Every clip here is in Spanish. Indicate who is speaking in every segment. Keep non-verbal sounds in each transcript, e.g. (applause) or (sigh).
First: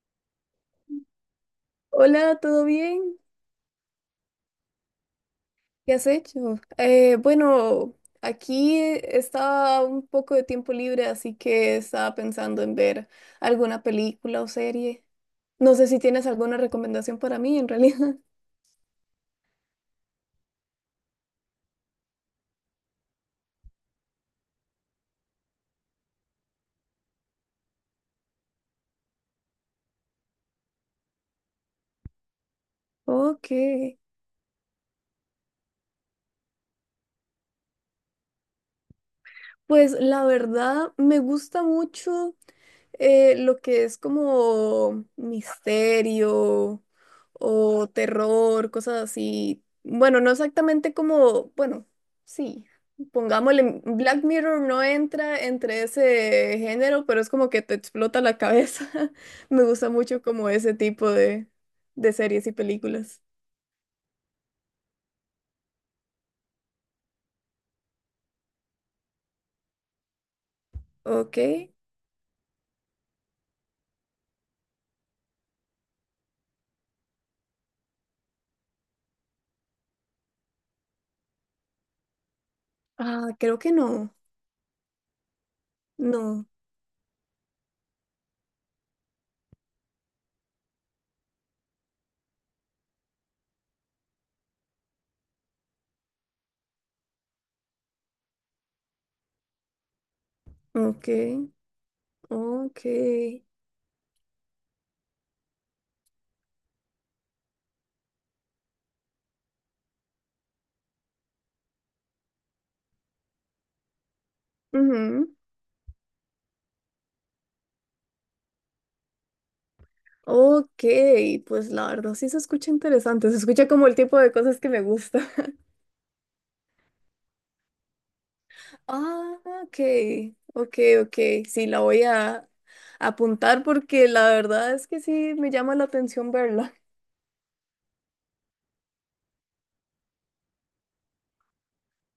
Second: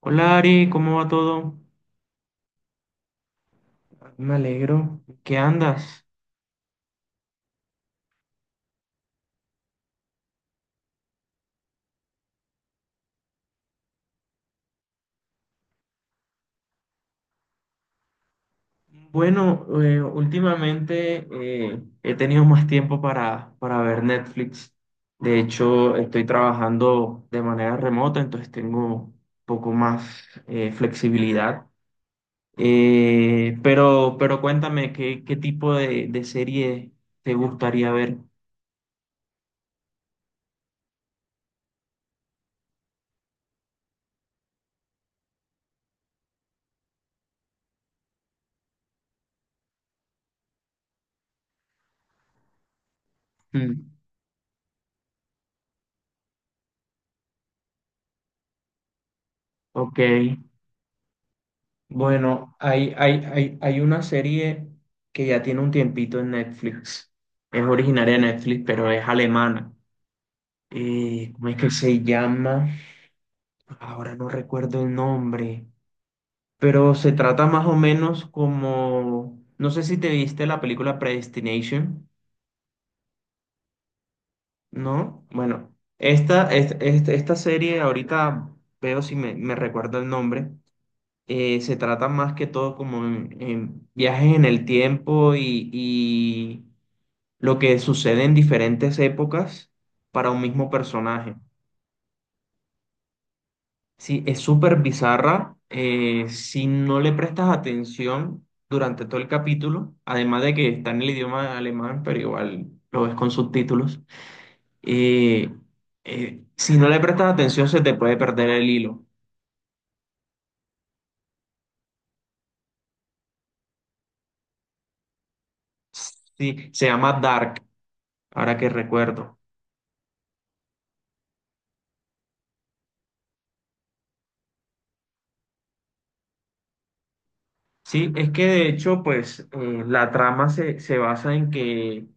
Speaker 1: Hola Ari, ¿cómo va todo?
Speaker 2: Hola, ¿todo bien?
Speaker 1: Me alegro. ¿Qué
Speaker 2: ¿Qué
Speaker 1: andas?
Speaker 2: has hecho? Eh, bueno, aquí estaba un poco de tiempo libre, así que estaba pensando en ver alguna película o serie. No sé si tienes alguna recomendación para mí, en realidad. (laughs)
Speaker 1: Bueno, Últimamente he tenido más tiempo para ver Netflix. De hecho, estoy trabajando de manera remota, entonces tengo un poco más flexibilidad.
Speaker 2: Ok,
Speaker 1: Pero cuéntame, ¿qué tipo de serie te gustaría ver?
Speaker 2: pues la verdad me gusta mucho. Lo que es como misterio o terror, cosas así. Bueno, no exactamente como, bueno, sí, pongámosle,
Speaker 1: Mm.
Speaker 2: Black Mirror no entra entre ese género, pero es como que te explota la cabeza. (laughs) Me gusta
Speaker 1: Ok.
Speaker 2: mucho como ese tipo de series y
Speaker 1: Bueno,
Speaker 2: películas.
Speaker 1: hay una serie que ya tiene un tiempito en Netflix. Es originaria de Netflix, pero es alemana.
Speaker 2: Ok.
Speaker 1: ¿Cómo es que se llama? Ahora no recuerdo el nombre. Pero se trata más o menos como no sé si te viste la película Predestination,
Speaker 2: Ah, creo que no.
Speaker 1: ¿no? Bueno,
Speaker 2: No.
Speaker 1: esta, esta serie ahorita veo si me recuerdo el nombre. Se trata más que todo como en viajes en el tiempo y lo que sucede en diferentes épocas para un mismo
Speaker 2: Ok.
Speaker 1: personaje.
Speaker 2: Ok.
Speaker 1: Sí, es súper bizarra. Si no le prestas atención durante todo el capítulo, además de que está en el idioma alemán, pero igual lo ves con subtítulos,
Speaker 2: Ujú.
Speaker 1: eh, si no le prestas atención se te puede perder el hilo.
Speaker 2: Ok, pues la verdad sí se escucha interesante, se escucha como el tipo de cosas que me gusta. (laughs)
Speaker 1: Sí, se llama Dark, ahora que
Speaker 2: Ah,
Speaker 1: recuerdo.
Speaker 2: ok, ok, ok, sí, la voy a apuntar porque la verdad es que sí me llama la atención verla.
Speaker 1: Sí, es que de hecho, pues la trama se basa en que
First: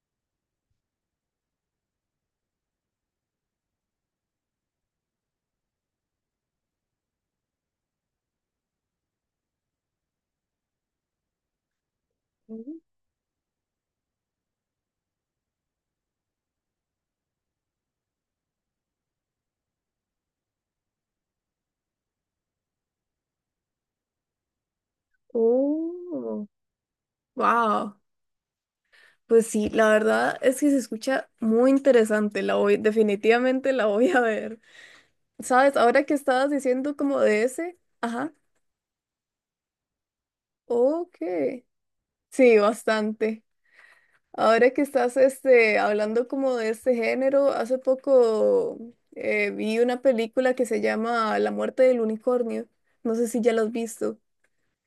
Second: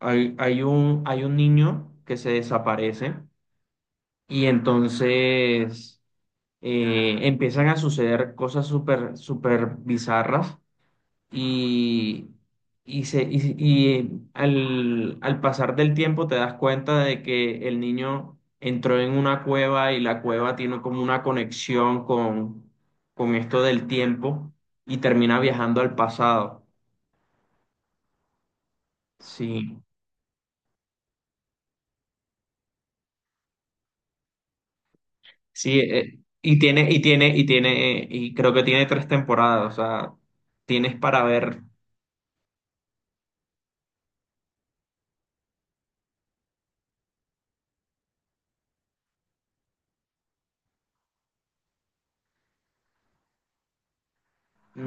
Speaker 1: hay un niño que se desaparece y entonces empiezan a suceder cosas súper, súper bizarras y,
Speaker 2: Mm.
Speaker 1: y al pasar del tiempo te das cuenta de que el niño entró en una cueva y la cueva tiene como una conexión con esto del tiempo y termina viajando al
Speaker 2: Oh,
Speaker 1: pasado.
Speaker 2: wow. Pues sí,
Speaker 1: Sí,
Speaker 2: la verdad es que se escucha muy interesante, la voy, definitivamente la voy a ver. ¿Sabes?
Speaker 1: sí,
Speaker 2: Ahora que estabas diciendo como de
Speaker 1: y
Speaker 2: ese,
Speaker 1: tiene,
Speaker 2: ajá,
Speaker 1: y creo que tiene tres temporadas, o sea, tienes
Speaker 2: ok,
Speaker 1: para ver.
Speaker 2: sí, bastante. Ahora que estás este, hablando como de este género, hace poco vi una película que se llama La muerte del unicornio. No sé si ya la has visto.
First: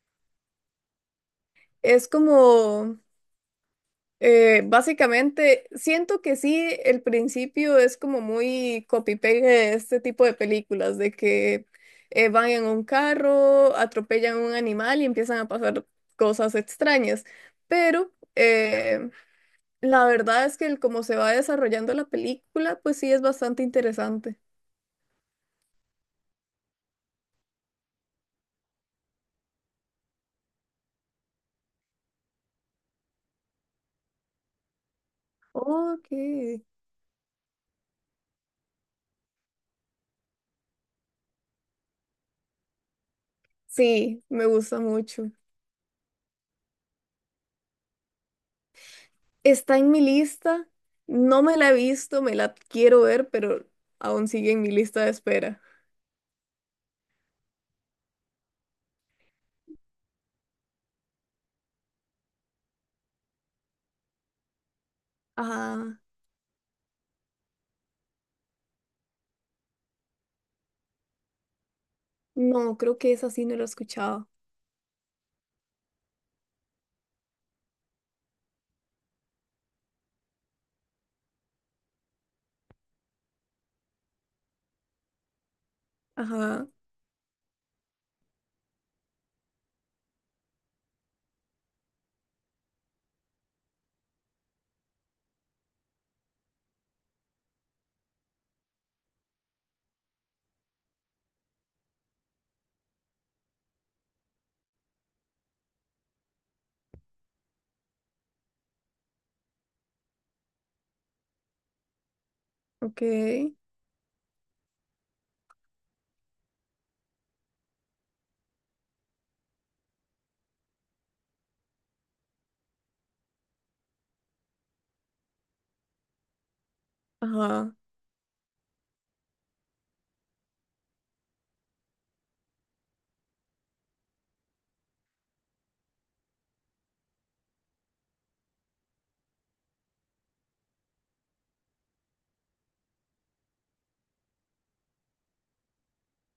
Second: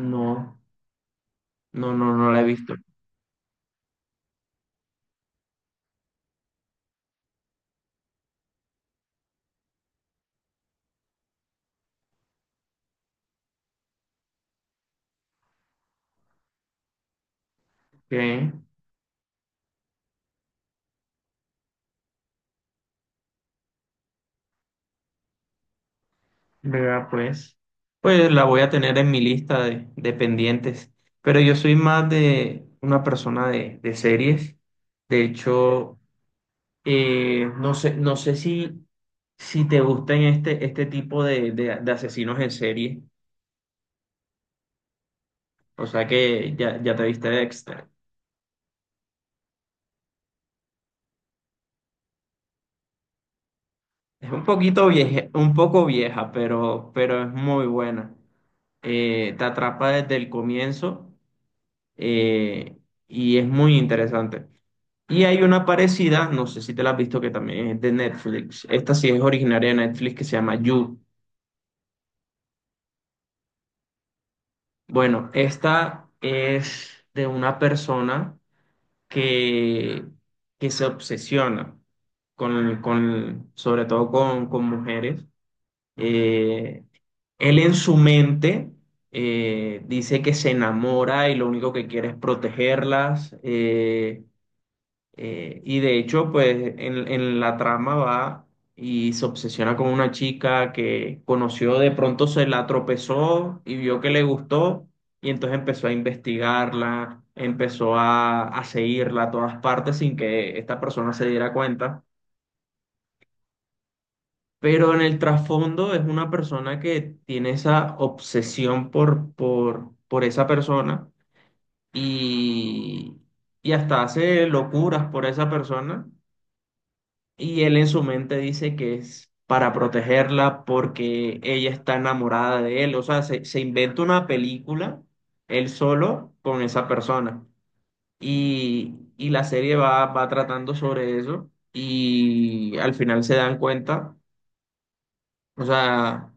Speaker 1: No,
Speaker 2: Es
Speaker 1: no la he visto.
Speaker 2: como, básicamente, siento que sí, el principio es como muy copy-paste de este tipo de películas, de que van en un carro, atropellan a un animal y empiezan a pasar cosas extrañas. Pero...
Speaker 1: Ok,
Speaker 2: eh, la verdad es que el cómo se va desarrollando la película, pues sí es bastante interesante.
Speaker 1: vea, pues. Pues la voy a tener en mi lista de pendientes. Pero yo soy más de una persona de series. De hecho,
Speaker 2: Ok.
Speaker 1: no sé, si te gustan este tipo de asesinos en serie.
Speaker 2: Sí, me gusta mucho.
Speaker 1: O sea que ya, ya te viste Dexter.
Speaker 2: Está en mi lista. No me la he visto, me la quiero ver, pero aún
Speaker 1: Es un
Speaker 2: sigue en mi
Speaker 1: poquito
Speaker 2: lista de
Speaker 1: vieja, un
Speaker 2: espera.
Speaker 1: poco vieja, pero es muy buena. Te atrapa desde el comienzo eh, y es muy interesante. Y hay una
Speaker 2: Ajá.
Speaker 1: parecida, no sé si te la has visto, que también es de Netflix. Esta sí es originaria de Netflix, que se llama You.
Speaker 2: No, creo que esa sí no la he escuchado.
Speaker 1: Bueno, esta es de una persona que, que se obsesiona sobre todo con mujeres.
Speaker 2: Ajá.
Speaker 1: Eh, Él en su mente dice que se enamora y lo único que quiere es protegerlas. Y de hecho, pues en la trama va y se obsesiona con una chica que conoció, de pronto se la tropezó y vio que le gustó y entonces empezó a investigarla, empezó a seguirla a todas partes sin que esta persona se diera cuenta.
Speaker 2: Ok.
Speaker 1: Pero en el trasfondo es una persona que tiene esa obsesión por esa persona y, y hasta hace locuras por esa persona y
Speaker 2: Ajá.
Speaker 1: él en su mente dice que es para protegerla porque ella está enamorada de él, o sea, se inventa una película él solo con esa persona y la serie va, va tratando sobre eso y al final se dan cuenta, o sea,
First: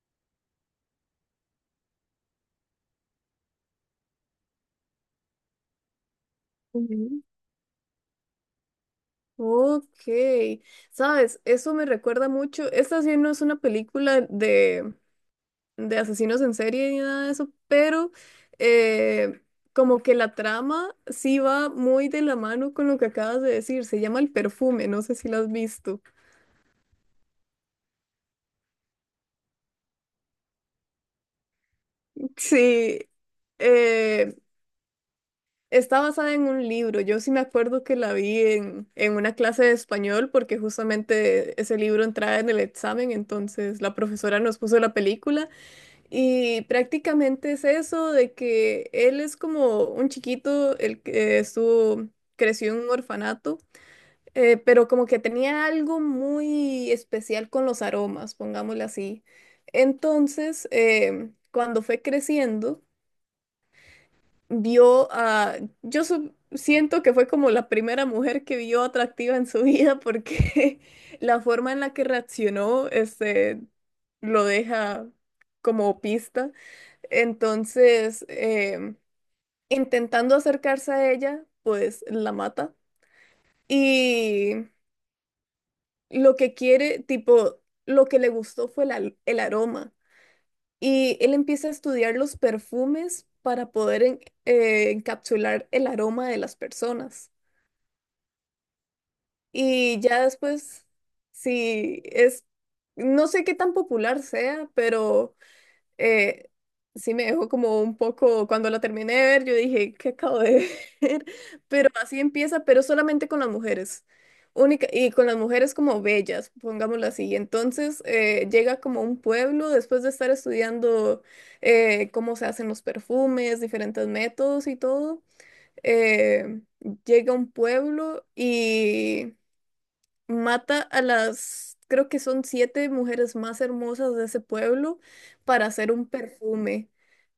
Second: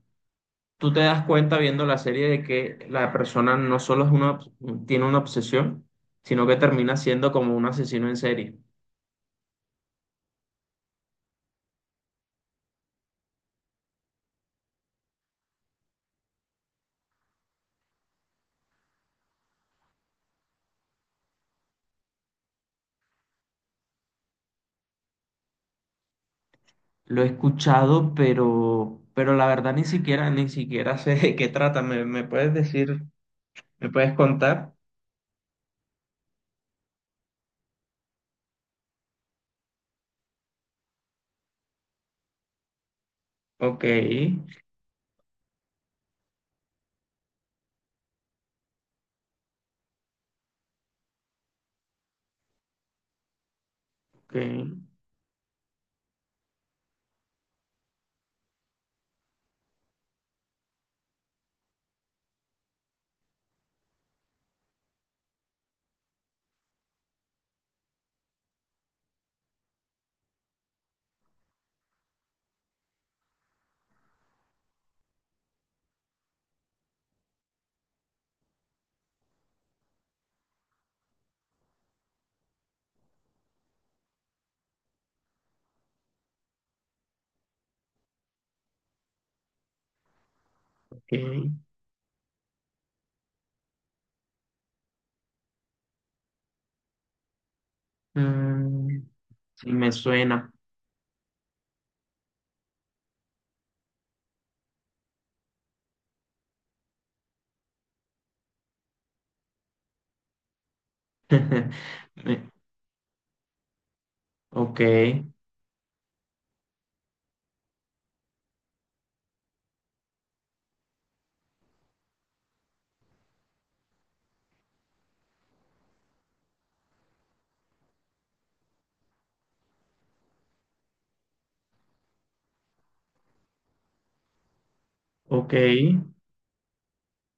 Speaker 1: tú te das cuenta viendo la serie de que la persona no solo es una, tiene una obsesión, sino que termina
Speaker 2: Ujú.
Speaker 1: siendo como un asesino en serie.
Speaker 2: Ok. ¿Sabes? Eso me recuerda mucho. Esta sí no es una película de asesinos en serie ni nada de eso, pero eh, como que la trama sí va muy de la mano con lo que acabas de decir. Se llama El Perfume, no sé si la has visto.
Speaker 1: Lo he escuchado, pero la verdad ni siquiera, ni siquiera (laughs) sé de qué trata. ¿Me puedes
Speaker 2: Sí,
Speaker 1: decir, me puedes
Speaker 2: eh,
Speaker 1: contar?
Speaker 2: está basada en un libro. Yo sí me acuerdo que la vi en una clase de español porque justamente ese libro entraba en el examen, entonces
Speaker 1: Ok,
Speaker 2: la profesora nos puso la película. Y prácticamente es eso de que él es como un chiquito, el que estuvo, creció en un orfanato,
Speaker 1: ok,
Speaker 2: pero como que tenía algo muy especial con los aromas, pongámosle así. Entonces, cuando fue creciendo, vio a, siento que fue como la primera mujer que vio atractiva en su vida porque (laughs) la forma en la que reaccionó, este, lo deja como pista. Entonces, intentando acercarse a ella, pues la mata. Y lo que quiere, tipo, lo que le gustó fue el aroma.
Speaker 1: ok.
Speaker 2: Y él empieza a estudiar los perfumes para poder encapsular el aroma de las personas.
Speaker 1: Mm, sí, me
Speaker 2: Y ya
Speaker 1: suena.
Speaker 2: después, sí es, no sé qué tan popular sea, pero... eh, sí me dejó como un poco, cuando la terminé de ver, yo dije, ¿qué acabo de ver? (laughs)
Speaker 1: (laughs)
Speaker 2: Pero así
Speaker 1: Me-
Speaker 2: empieza, pero solamente con las mujeres.
Speaker 1: Ok,
Speaker 2: Única, y con las mujeres como bellas, pongámoslo así. Entonces llega como a un pueblo después de estar estudiando cómo se hacen los perfumes, diferentes métodos y todo. eh, Llega a un pueblo, mata a las, creo que son 7 mujeres más hermosas de ese pueblo
Speaker 1: ok.
Speaker 2: para hacer un perfume.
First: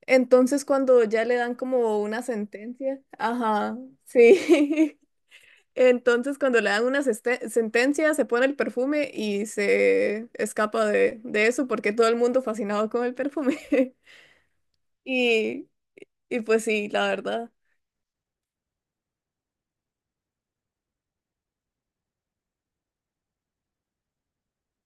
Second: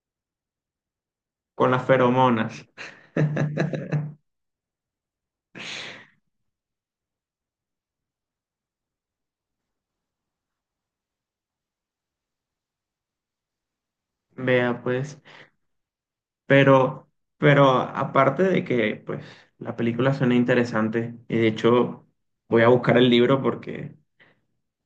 Speaker 2: Entonces cuando ya le dan
Speaker 1: Con las
Speaker 2: como una
Speaker 1: feromonas.
Speaker 2: sentencia, ajá,
Speaker 1: (laughs)
Speaker 2: sí. (laughs) Entonces cuando le dan una sentencia, se pone el perfume y se escapa de eso porque todo el mundo fascinado con el perfume. (laughs)
Speaker 1: Vea, pues.
Speaker 2: Y, y pues sí, la
Speaker 1: Pero,
Speaker 2: verdad.
Speaker 1: pero aparte de que, pues, la película suena interesante, y de hecho voy a buscar el libro porque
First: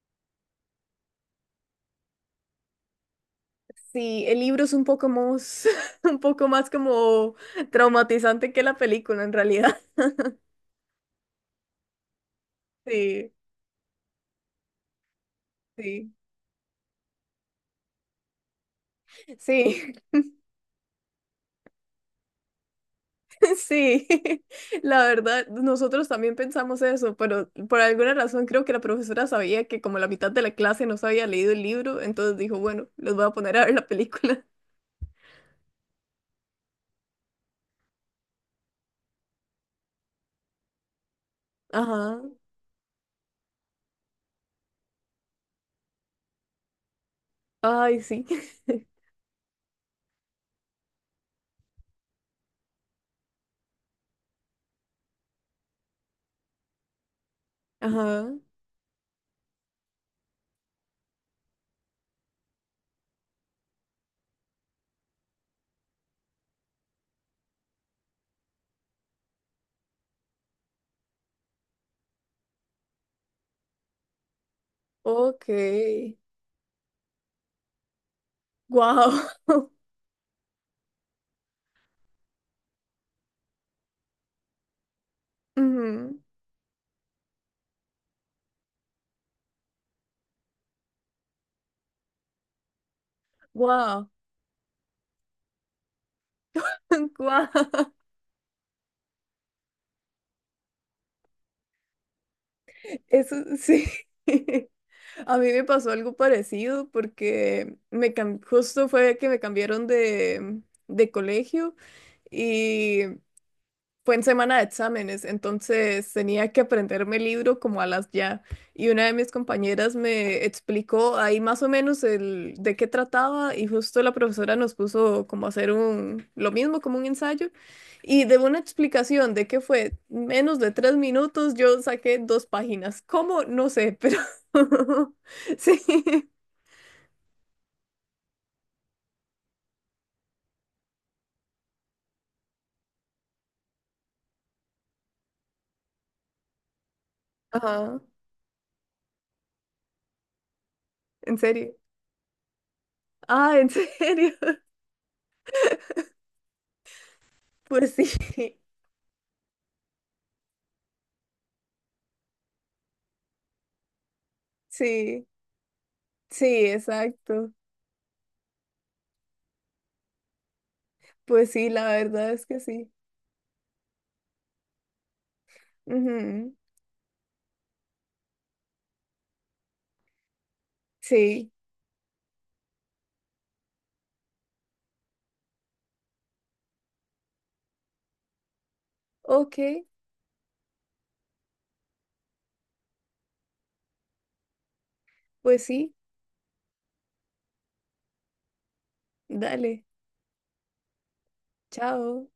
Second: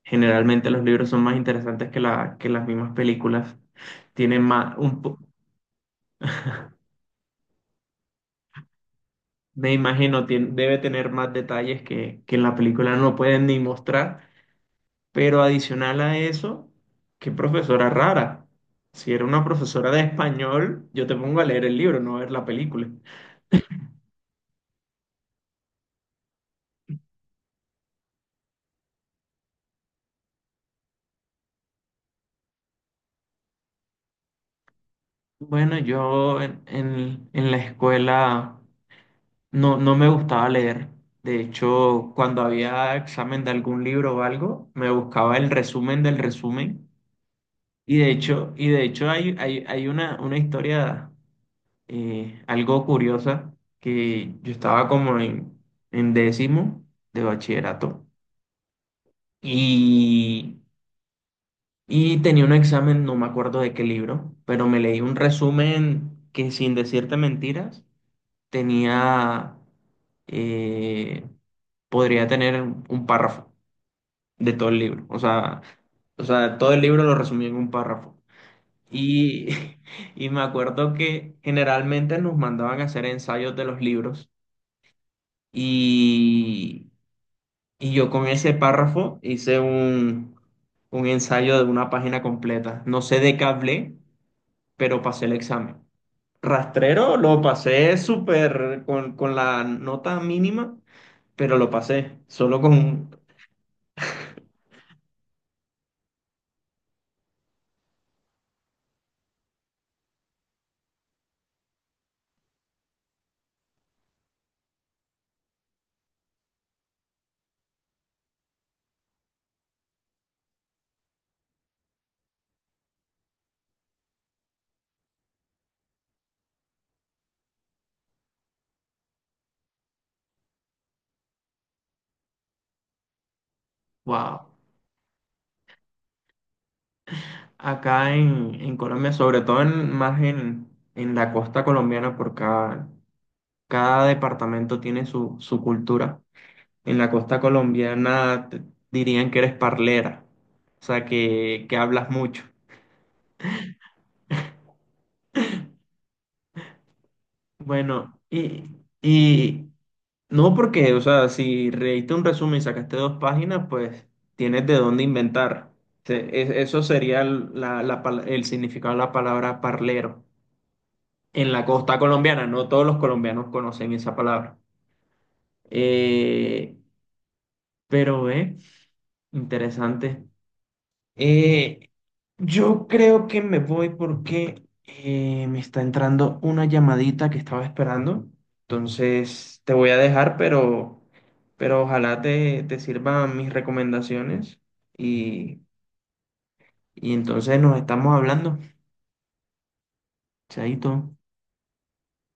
Speaker 1: generalmente los libros son más interesantes que la, que las mismas películas.
Speaker 2: Sí, el
Speaker 1: Tienen
Speaker 2: libro es
Speaker 1: más,
Speaker 2: un
Speaker 1: un,
Speaker 2: poco
Speaker 1: po-
Speaker 2: más, (laughs) un poco más como traumatizante que la película en
Speaker 1: me
Speaker 2: realidad.
Speaker 1: imagino, tien- debe tener más detalles que en la
Speaker 2: (laughs)
Speaker 1: película no
Speaker 2: Sí.
Speaker 1: pueden ni mostrar. Pero adicional
Speaker 2: Sí,
Speaker 1: a eso, qué profesora rara. Si era una profesora
Speaker 2: sí,
Speaker 1: de español, yo te pongo a leer el libro, no a ver la película.
Speaker 2: (laughs) sí. (laughs) La verdad, nosotros también pensamos eso, pero por alguna razón creo que la profesora sabía que como la mitad de la clase no se había leído el libro, entonces dijo, bueno, los voy a poner a ver la película.
Speaker 1: Bueno, yo en, en la escuela. No, no me gustaba leer. De
Speaker 2: (laughs)
Speaker 1: hecho,
Speaker 2: Ajá.
Speaker 1: cuando había examen de algún libro o algo, me buscaba el resumen del resumen. Y
Speaker 2: Ay,
Speaker 1: de
Speaker 2: sí.
Speaker 1: hecho,
Speaker 2: (laughs)
Speaker 1: hay una historia algo curiosa que yo estaba como en décimo de bachillerato
Speaker 2: Ajá.
Speaker 1: y, y tenía un examen, no me acuerdo de qué libro, pero me leí un resumen que sin decirte mentiras tenía eh, podría tener un párrafo de todo el libro.
Speaker 2: Ok.
Speaker 1: O sea, todo el libro lo resumí en un párrafo.
Speaker 2: Wow.
Speaker 1: Y
Speaker 2: (laughs)
Speaker 1: (laughs) y me acuerdo que generalmente nos mandaban a hacer ensayos de los libros y, y yo con ese párrafo hice un ensayo de una página completa. No sé de qué hablé,
Speaker 2: Wow.
Speaker 1: pero pasé el examen.
Speaker 2: (laughs)
Speaker 1: Rastrero lo
Speaker 2: Wow.
Speaker 1: pasé súper con la nota mínima, pero lo pasé solo con...
Speaker 2: Eso sí. (laughs) A mí me pasó algo parecido porque justo fue que me cambiaron de colegio. Y fue en semana de exámenes, entonces tenía que aprenderme el libro como a las ya. Y una de mis compañeras me explicó ahí más o menos el de qué trataba y justo la profesora nos puso como a hacer un lo mismo como un ensayo y de una explicación de qué fue menos de 3 minutos yo saqué 2 páginas. ¿Cómo? No sé, pero
Speaker 1: ¡Wow!
Speaker 2: (laughs) sí.
Speaker 1: Acá en Colombia, sobre todo en, más en la costa colombiana, porque cada, cada departamento tiene su, su cultura. En la costa
Speaker 2: Ajá,
Speaker 1: colombiana te- dirían que eres parlera, o sea,
Speaker 2: en serio.
Speaker 1: que hablas mucho.
Speaker 2: Ah, en serio. (laughs) Pues sí,
Speaker 1: Bueno, y no porque, o sea, si leíste un resumen y sacaste dos páginas, pues tienes de dónde
Speaker 2: sí,
Speaker 1: inventar. Se- es-
Speaker 2: sí,
Speaker 1: Eso sería el-
Speaker 2: exacto.
Speaker 1: la pal- el significado de la palabra parlero. En
Speaker 2: Pues
Speaker 1: la
Speaker 2: sí, la
Speaker 1: costa
Speaker 2: verdad es
Speaker 1: colombiana.
Speaker 2: que
Speaker 1: No todos
Speaker 2: sí.
Speaker 1: los colombianos conocen esa palabra.
Speaker 2: Ujú,
Speaker 1: Eh, pero, eh, Interesante.
Speaker 2: sí.
Speaker 1: Eh, yo creo que me voy porque me está entrando una llamadita que estaba esperando.
Speaker 2: Ok,
Speaker 1: Entonces, te voy a dejar, pero ojalá te, te sirvan mis recomendaciones. Y,
Speaker 2: pues sí.
Speaker 1: y entonces nos estamos hablando.
Speaker 2: Dale.
Speaker 1: Chaito.
Speaker 2: Chao.